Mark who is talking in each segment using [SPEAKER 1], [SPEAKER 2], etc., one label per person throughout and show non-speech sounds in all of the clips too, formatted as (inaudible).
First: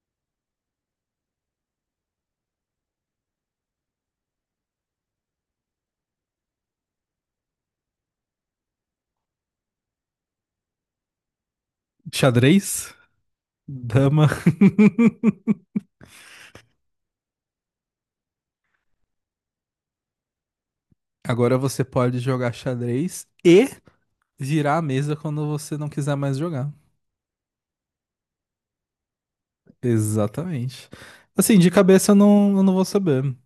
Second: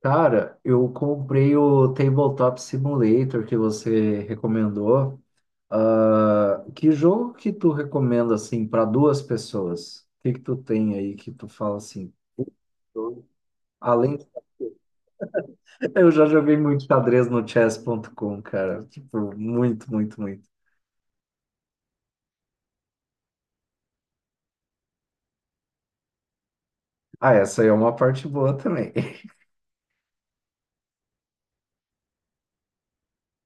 [SPEAKER 1] Cara, eu comprei o Tabletop Simulator que você recomendou. Ah, que jogo que tu recomenda assim para duas pessoas? O que que tu tem aí que tu fala assim?
[SPEAKER 2] Xadrez,
[SPEAKER 1] eu- Além,
[SPEAKER 2] dama. (laughs)
[SPEAKER 1] (laughs) eu já joguei muito xadrez no chess.com, cara. Tipo, muito, muito, muito.
[SPEAKER 2] Agora você pode jogar xadrez e virar a mesa quando você não quiser mais jogar.
[SPEAKER 1] Ah, essa aí é uma parte boa também. (laughs)
[SPEAKER 2] Exatamente. Assim, de cabeça eu não vou saber.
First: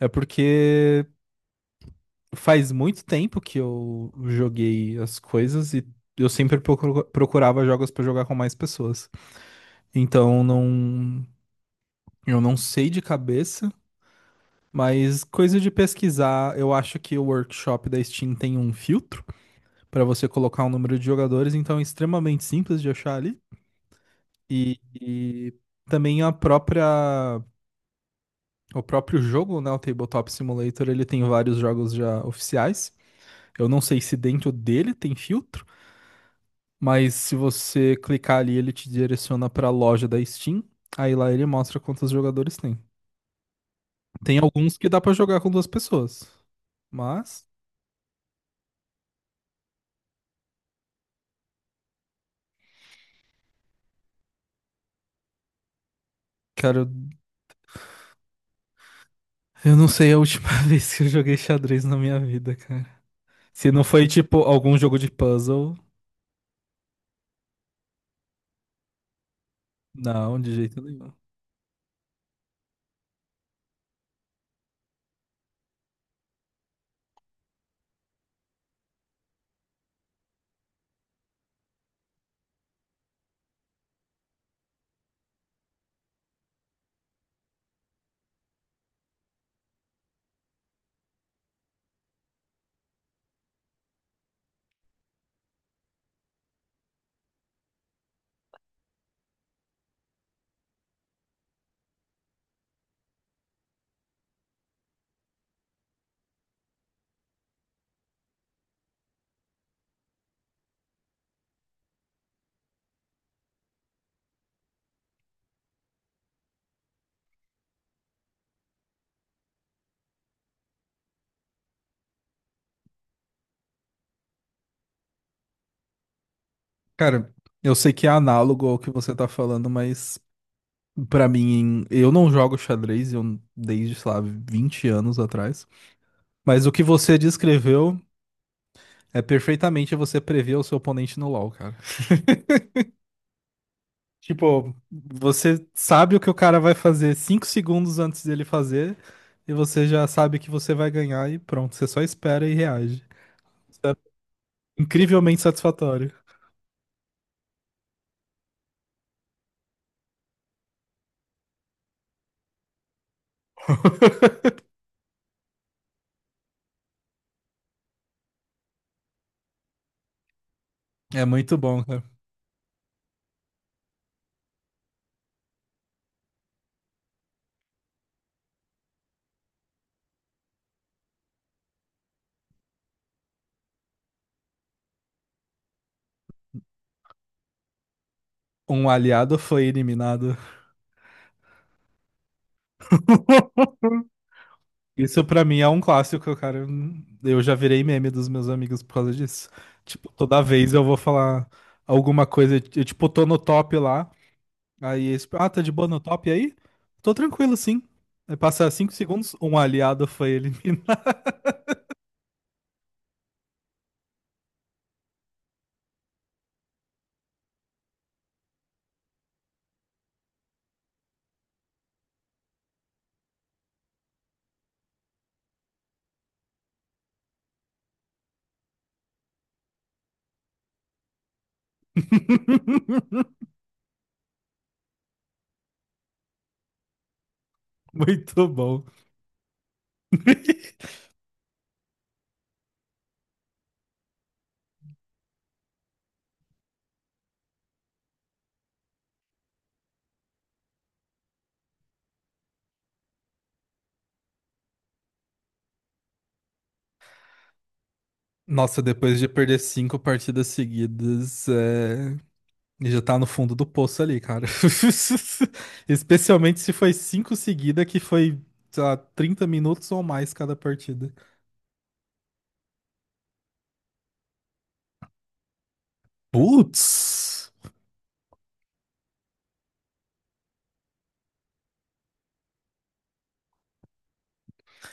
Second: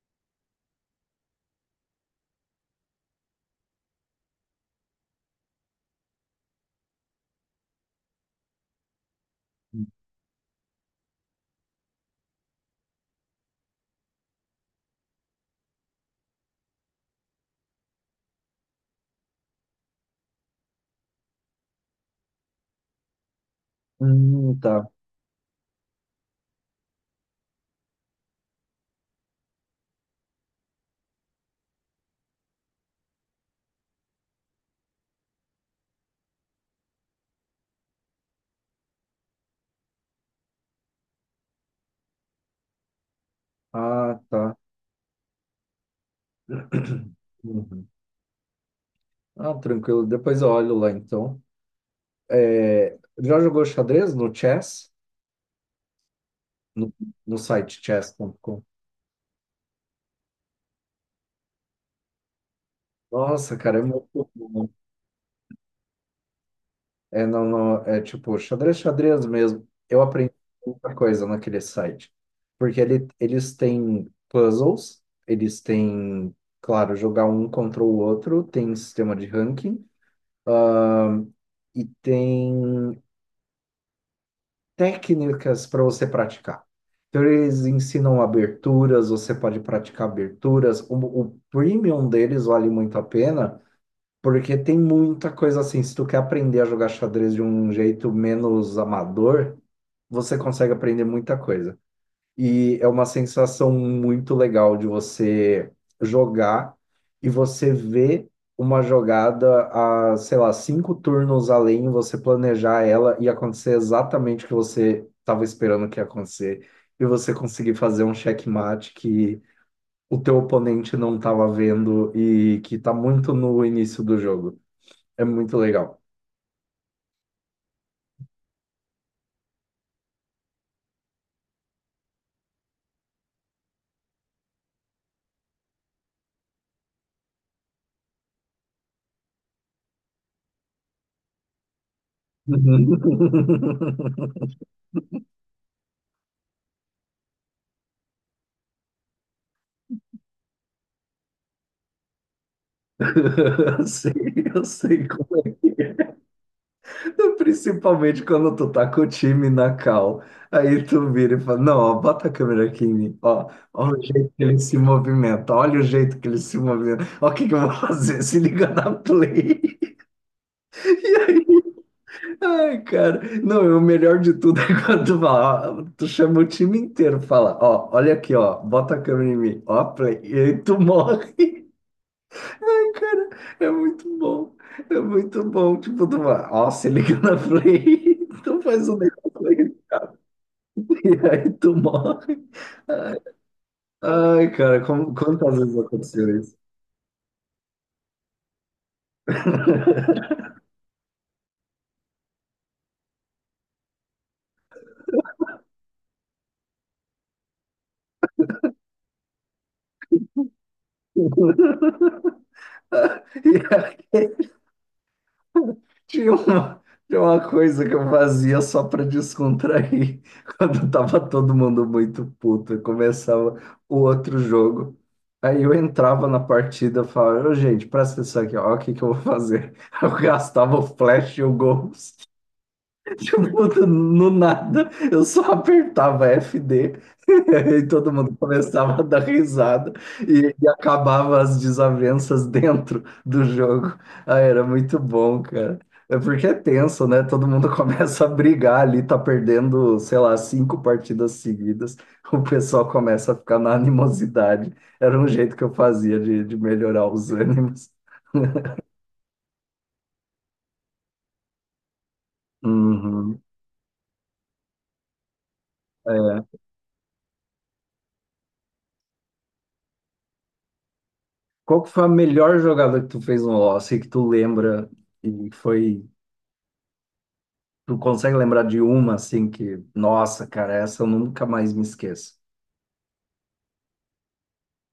[SPEAKER 2] É porque faz muito tempo que eu joguei as coisas e eu sempre procurava jogos pra jogar com mais pessoas. Então não, eu não sei de cabeça, mas coisa de pesquisar, eu acho que o workshop da Steam tem um filtro para você colocar um número de jogadores, então é extremamente simples de achar ali. E,
[SPEAKER 1] Tá.
[SPEAKER 2] e também a própria, o próprio jogo, né, o Tabletop Simulator, ele tem vários jogos já oficiais. Eu não sei se dentro dele tem filtro, mas se você clicar ali, ele te direciona para a loja da Steam. Aí lá ele mostra quantos jogadores tem.
[SPEAKER 1] Ah,
[SPEAKER 2] Tem
[SPEAKER 1] tá.
[SPEAKER 2] alguns que dá para jogar com duas pessoas.
[SPEAKER 1] (clears throat)
[SPEAKER 2] Mas,
[SPEAKER 1] Uhum. Ah, tranquilo. Depois eu olho lá então. É, já jogou xadrez no chess?
[SPEAKER 2] cara,
[SPEAKER 1] no, no site chess.com.
[SPEAKER 2] eu não sei a última (laughs) vez que eu joguei xadrez na minha vida, cara.
[SPEAKER 1] Nossa,
[SPEAKER 2] Se
[SPEAKER 1] cara, é
[SPEAKER 2] não foi
[SPEAKER 1] muito
[SPEAKER 2] tipo
[SPEAKER 1] bom.
[SPEAKER 2] algum jogo de puzzle.
[SPEAKER 1] É, não, não, é tipo xadrez, xadrez mesmo. Eu aprendi
[SPEAKER 2] Não, de jeito
[SPEAKER 1] muita
[SPEAKER 2] nenhum.
[SPEAKER 1] coisa naquele site. Porque ele, eles têm puzzles, eles têm, claro, jogar um contra o outro, tem sistema de ranking, ahn, e tem técnicas para você praticar. Então, eles ensinam aberturas, você pode praticar aberturas. O premium deles vale muito a pena. Porque tem muita coisa assim. Se tu quer aprender a jogar xadrez de um jeito menos amador, você consegue aprender muita coisa. E é uma sensação muito legal de você jogar e você ver uma jogada a, sei lá, cinco turnos além, você planejar ela e acontecer exatamente o que você estava esperando que ia acontecer. E você conseguir fazer um checkmate que o teu oponente não estava vendo e que está muito no início do jogo. É muito legal.
[SPEAKER 2] Cara, eu sei que é análogo ao que você tá falando, mas pra mim, eu não jogo xadrez, eu desde, sei lá, 20 anos atrás. Mas o que você descreveu é perfeitamente você prever o seu oponente no LoL, cara.
[SPEAKER 1] (laughs)
[SPEAKER 2] Tipo, você sabe o que o cara vai fazer 5 segundos antes dele fazer, e você já sabe que você vai ganhar e pronto, você só espera e reage. Isso é
[SPEAKER 1] Sim, eu sei como
[SPEAKER 2] incrivelmente
[SPEAKER 1] é.
[SPEAKER 2] satisfatório.
[SPEAKER 1] Então, principalmente quando tu tá com o time na cal. Aí tu vira e fala: Não, ó, bota a câmera aqui em mim. Ó, olha o jeito que ele se movimenta. Olha o jeito que ele se movimenta. Ó, o que que eu vou fazer? Se liga na play. (laughs) E
[SPEAKER 2] É
[SPEAKER 1] aí,
[SPEAKER 2] muito bom, cara.
[SPEAKER 1] ai, cara. Não, e o melhor de tudo é quando tu fala: ó, tu chama o time inteiro, fala: Ó, olha aqui, ó, bota a câmera em mim. Ó, a play. E aí tu (laughs) morre. Cara, é muito bom. É muito bom. Tipo, tu vai, ó, se liga na Play, (laughs) tu faz
[SPEAKER 2] Um
[SPEAKER 1] um
[SPEAKER 2] aliado
[SPEAKER 1] negócio
[SPEAKER 2] foi
[SPEAKER 1] aí,
[SPEAKER 2] eliminado.
[SPEAKER 1] (laughs) e aí tu morre. Ai,
[SPEAKER 2] (laughs)
[SPEAKER 1] ai, cara, como,
[SPEAKER 2] Isso pra
[SPEAKER 1] quantas
[SPEAKER 2] mim é
[SPEAKER 1] vezes
[SPEAKER 2] um clássico,
[SPEAKER 1] aconteceu isso?
[SPEAKER 2] cara. Eu já virei meme dos meus amigos por causa disso. Tipo, toda
[SPEAKER 1] (laughs)
[SPEAKER 2] vez eu vou falar alguma coisa, eu tipo, tô no top lá, aí eles, ah, tá de boa no top aí? Tô tranquilo, sim. Aí passa 5 segundos, um aliado foi eliminado.
[SPEAKER 1] E aí, (laughs) Tinha uma, tinha uma coisa que eu fazia só para descontrair (laughs) quando tava todo mundo muito puto. Eu começava o outro jogo. Aí eu entrava na partida e falava, "Ô, gente, presta atenção aqui, ó, o que que eu vou fazer?" (laughs) Eu gastava o flash e o ghost. (laughs)
[SPEAKER 2] (laughs)
[SPEAKER 1] Tipo, no nada, eu só apertava F D. (laughs) E aí todo mundo
[SPEAKER 2] Muito bom.
[SPEAKER 1] começava a dar risada e acabava as desavenças (laughs) dentro do jogo. Ah, era muito bom, cara. É porque é tenso, né? Todo mundo (laughs) começa a brigar ali, tá perdendo, sei lá, cinco partidas seguidas. O pessoal começa a ficar na animosidade. Era um jeito que eu fazia de melhorar os ânimos. (laughs)
[SPEAKER 2] Nossa, depois de perder cinco partidas seguidas, é. E já tá no
[SPEAKER 1] Uhum,
[SPEAKER 2] fundo do poço ali, cara. (laughs)
[SPEAKER 1] é.
[SPEAKER 2] Especialmente se foi cinco seguida, que foi, sei lá, 30 minutos ou mais cada partida.
[SPEAKER 1] Qual que foi a melhor jogada que tu fez no LoL? Assim, que tu lembra e foi.
[SPEAKER 2] Putz!
[SPEAKER 1] Tu consegue lembrar de uma assim que, nossa, cara, essa eu nunca mais me esqueço.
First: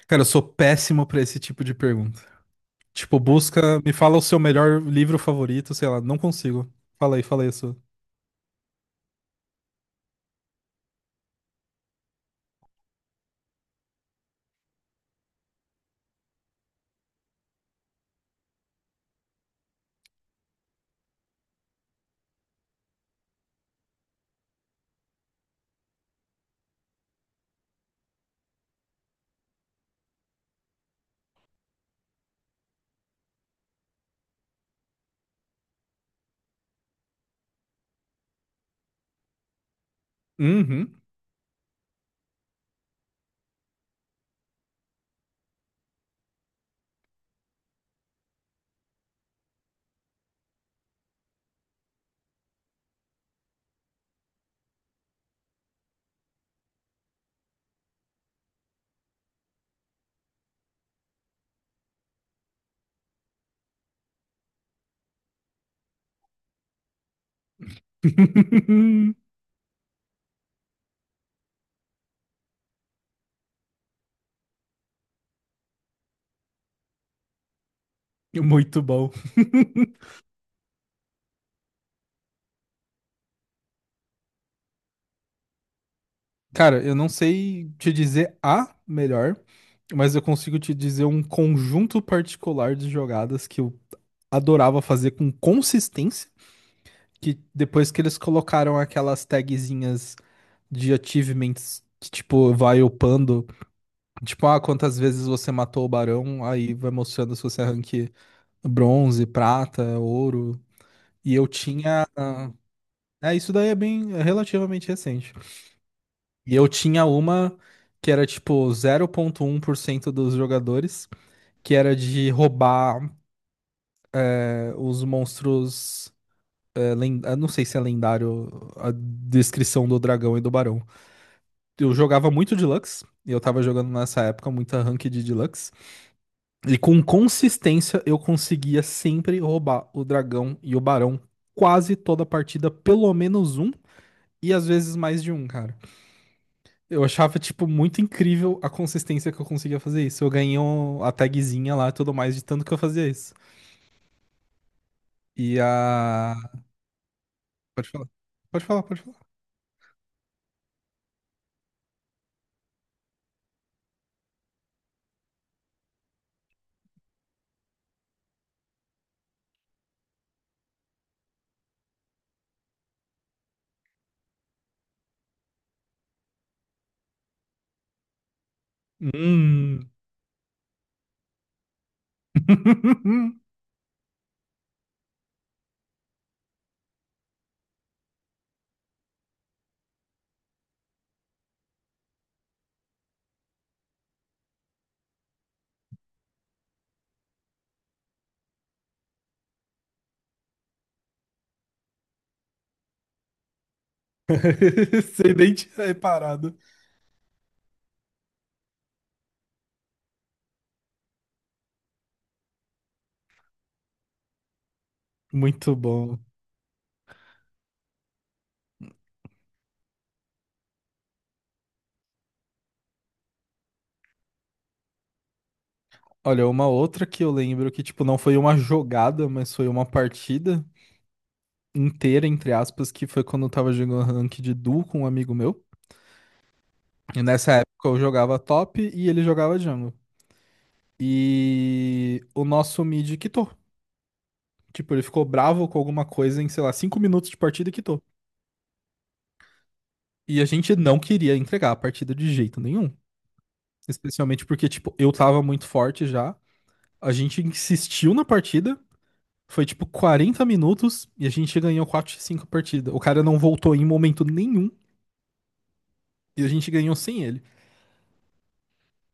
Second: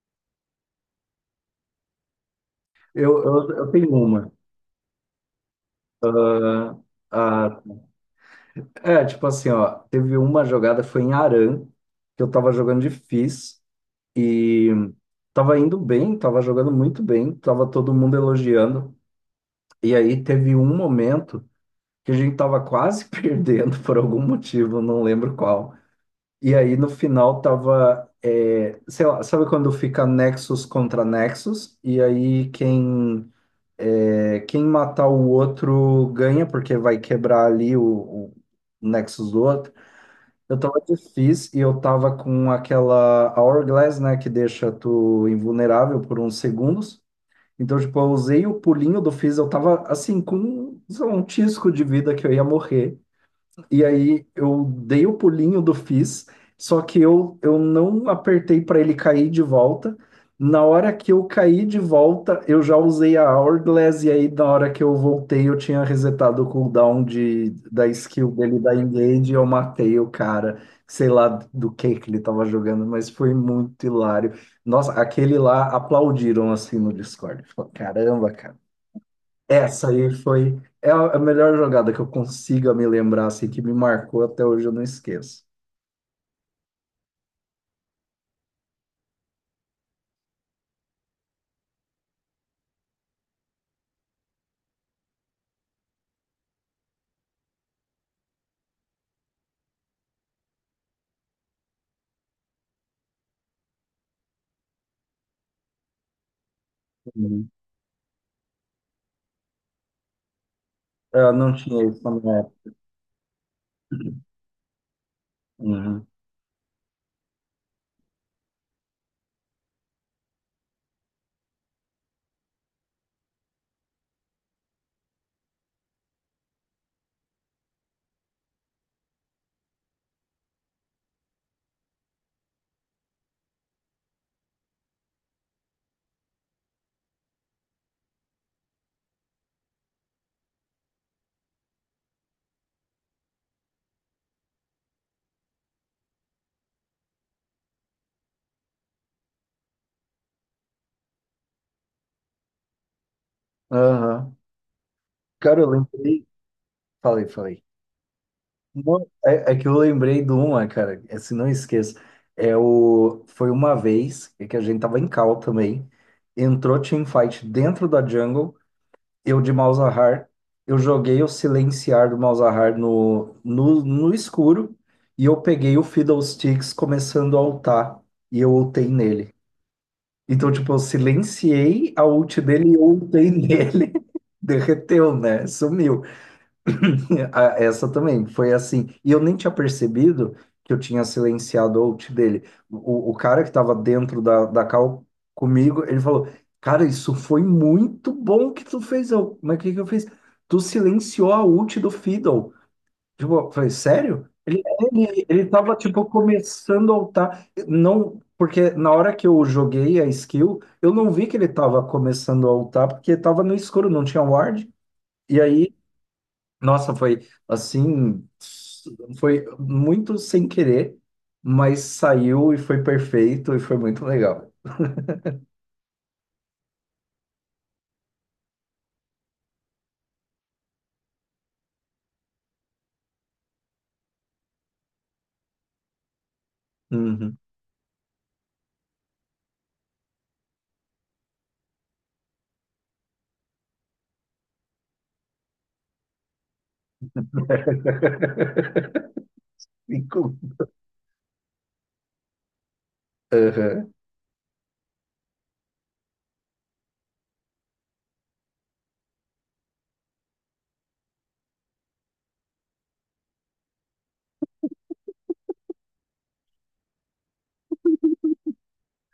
[SPEAKER 2] Cara, eu sou péssimo pra esse tipo de pergunta. Tipo,
[SPEAKER 1] Eu
[SPEAKER 2] busca,
[SPEAKER 1] tenho
[SPEAKER 2] me fala o
[SPEAKER 1] uma.
[SPEAKER 2] seu melhor livro favorito, sei lá, não consigo.
[SPEAKER 1] Ah,
[SPEAKER 2] Fala aí a sua.
[SPEAKER 1] ah, é, tipo assim, ó, teve uma jogada, foi em Aran, que eu tava jogando de Fizz e tava indo bem, tava jogando muito bem, tava todo mundo elogiando. E aí teve um momento que a gente tava quase (laughs) perdendo por algum motivo, não lembro qual. E aí no final tava, é, sei lá, sabe quando fica Nexus contra Nexus? E aí quem, é, quem matar o outro ganha, porque vai quebrar ali o Nexus do outro. Eu tava de
[SPEAKER 2] Uhum.
[SPEAKER 1] Fizz e eu tava com aquela Hourglass, né, que deixa tu invulnerável por uns segundos. Então, tipo, eu usei o pulinho do Fizz, eu tava assim, com sei lá, um tisco de vida que eu ia morrer. E aí eu dei o pulinho do Fizz, só que eu não apertei para ele cair de volta. Na hora que eu caí de volta, eu já usei a Hourglass, e aí na hora que eu voltei, eu tinha resetado o cooldown da skill dele da
[SPEAKER 2] (laughs)
[SPEAKER 1] Engage, e eu matei o cara, sei lá do que ele tava jogando, mas foi muito hilário. Nossa, aquele lá aplaudiram assim no Discord. Falou, caramba, cara.
[SPEAKER 2] Muito bom.
[SPEAKER 1] Essa aí foi é a melhor jogada que eu consiga me lembrar, assim, que me marcou até hoje, eu não esqueço.
[SPEAKER 2] Cara, eu não sei te dizer a melhor, mas eu consigo te dizer um conjunto particular de jogadas que eu adorava fazer com consistência, que depois que eles colocaram aquelas tagzinhas de achievements que, tipo, vai upando, tipo, ah, quantas vezes você matou o barão, aí vai mostrando se
[SPEAKER 1] Uhum.
[SPEAKER 2] você é rank bronze, prata, ouro.
[SPEAKER 1] Eu
[SPEAKER 2] E eu
[SPEAKER 1] não tinha isso
[SPEAKER 2] tinha.
[SPEAKER 1] na minha época.
[SPEAKER 2] É, isso daí é bem relativamente recente.
[SPEAKER 1] Uhum.
[SPEAKER 2] E eu tinha uma que era tipo 0,1% dos jogadores, que era de roubar os monstros, eu não sei se é lendário a descrição do dragão e do barão. Eu jogava muito Deluxe, e eu tava jogando nessa época muita Ranked de Deluxe, e com consistência eu conseguia sempre roubar o dragão e o barão quase toda a partida, pelo menos um, e às vezes mais de um, cara. Eu achava, tipo, muito incrível a consistência que eu conseguia fazer isso. Eu ganhei a tagzinha lá e tudo mais de tanto que eu fazia isso.
[SPEAKER 1] Aham. Cara,
[SPEAKER 2] E
[SPEAKER 1] eu lembrei.
[SPEAKER 2] a...
[SPEAKER 1] Falei, falei.
[SPEAKER 2] Pode falar.
[SPEAKER 1] Não,
[SPEAKER 2] Pode falar.
[SPEAKER 1] é, é que eu lembrei de uma, cara, é, se não esqueço. É o... Foi uma vez que a gente tava em cal também. Entrou teamfight dentro da jungle. Eu de Malzahar, eu joguei o Silenciar do Malzahar no escuro e eu peguei o Fiddlesticks começando a ultar e eu ultei nele.
[SPEAKER 2] Hum.
[SPEAKER 1] Então, tipo, eu silenciei a ult dele e eu ultei (laughs)
[SPEAKER 2] (laughs)
[SPEAKER 1] nele. Derreteu, né? Sumiu. (clears throat) (laughs) Ah, essa também foi assim. E eu nem tinha percebido que eu tinha silenciado o out dele. O cara que estava dentro da call comigo, ele falou: Cara, isso foi muito bom que tu fez. Eu, mas o que que eu fiz? Tu silenciou a ult do Fiddle. Tipo, eu falei: Sério? Ele,
[SPEAKER 2] (laughs)
[SPEAKER 1] ele,
[SPEAKER 2] Sem
[SPEAKER 1] ele
[SPEAKER 2] nem ter
[SPEAKER 1] tava, tipo,
[SPEAKER 2] reparado.
[SPEAKER 1] começando a ultar. Não, porque na hora que eu joguei a skill, eu não vi que ele tava começando a ultar, porque tava no escuro, não tinha ward. E aí
[SPEAKER 2] Muito bom.
[SPEAKER 1] nossa, foi assim, foi muito sem querer, mas saiu e foi perfeito e foi muito legal.
[SPEAKER 2] Olha, uma outra que eu lembro que, tipo, não foi uma jogada, mas foi uma partida inteira, entre aspas, que foi quando eu tava jogando rank de duo com um amigo meu. E
[SPEAKER 1] Uhum.
[SPEAKER 2] nessa época eu jogava top e ele jogava jungle. E o nosso mid quitou. Tipo, ele ficou bravo com alguma coisa em, sei lá, 5 minutos de partida e quitou.
[SPEAKER 1] (laughs) Ficou-
[SPEAKER 2] E a gente não queria entregar a partida de jeito nenhum.
[SPEAKER 1] Aham.
[SPEAKER 2] Especialmente porque, tipo, eu tava muito forte já. A gente insistiu na partida. Foi tipo 40 minutos e a gente ganhou quatro x 5 partida. O cara não voltou em momento nenhum e a gente ganhou sem ele.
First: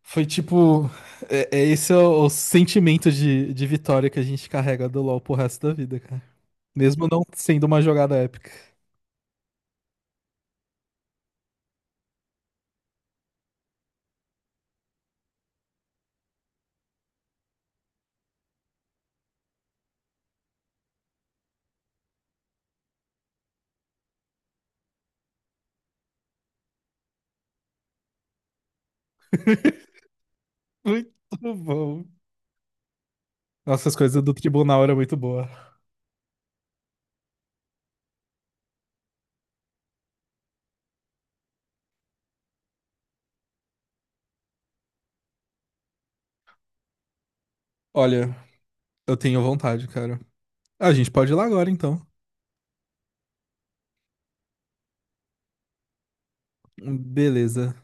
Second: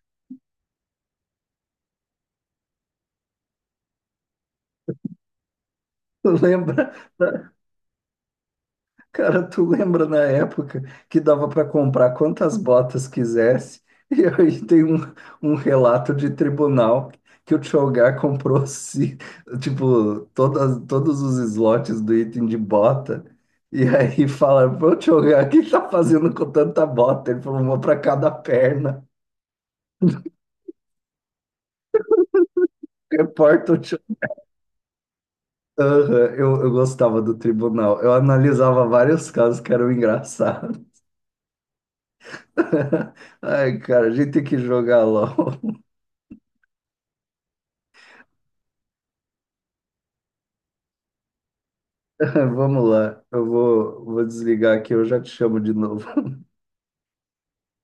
[SPEAKER 2] Foi tipo. É, é esse é o sentimento de vitória que a gente carrega do LoL pro resto da vida, cara.
[SPEAKER 1] Lembra?
[SPEAKER 2] Mesmo não sendo uma jogada épica.
[SPEAKER 1] Cara, tu lembra na época que dava para comprar quantas botas quisesse? (laughs) E aí tem um, um relato de tribunal que o Tchogar comprou, se, tipo, todas, todos os slots do item de bota. E aí fala, ô Tchogar, o que tá fazendo com tanta bota? Ele falou, uma para cada perna.
[SPEAKER 2] Muito bom.
[SPEAKER 1] (laughs) Reporta o
[SPEAKER 2] Nossa, as
[SPEAKER 1] Tchogar.
[SPEAKER 2] coisas do tribunal eram muito boa.
[SPEAKER 1] Aham, eu gostava do tribunal. Eu analisava vários casos que eram engraçados. (laughs) Ai, cara, a gente tem que jogar LOL.
[SPEAKER 2] Olha, eu tenho vontade, cara. Ah, a gente pode ir lá agora, então.
[SPEAKER 1] (laughs) Vamos lá, eu vou, vou desligar aqui, eu já te chamo de novo. (laughs)
[SPEAKER 2] Beleza.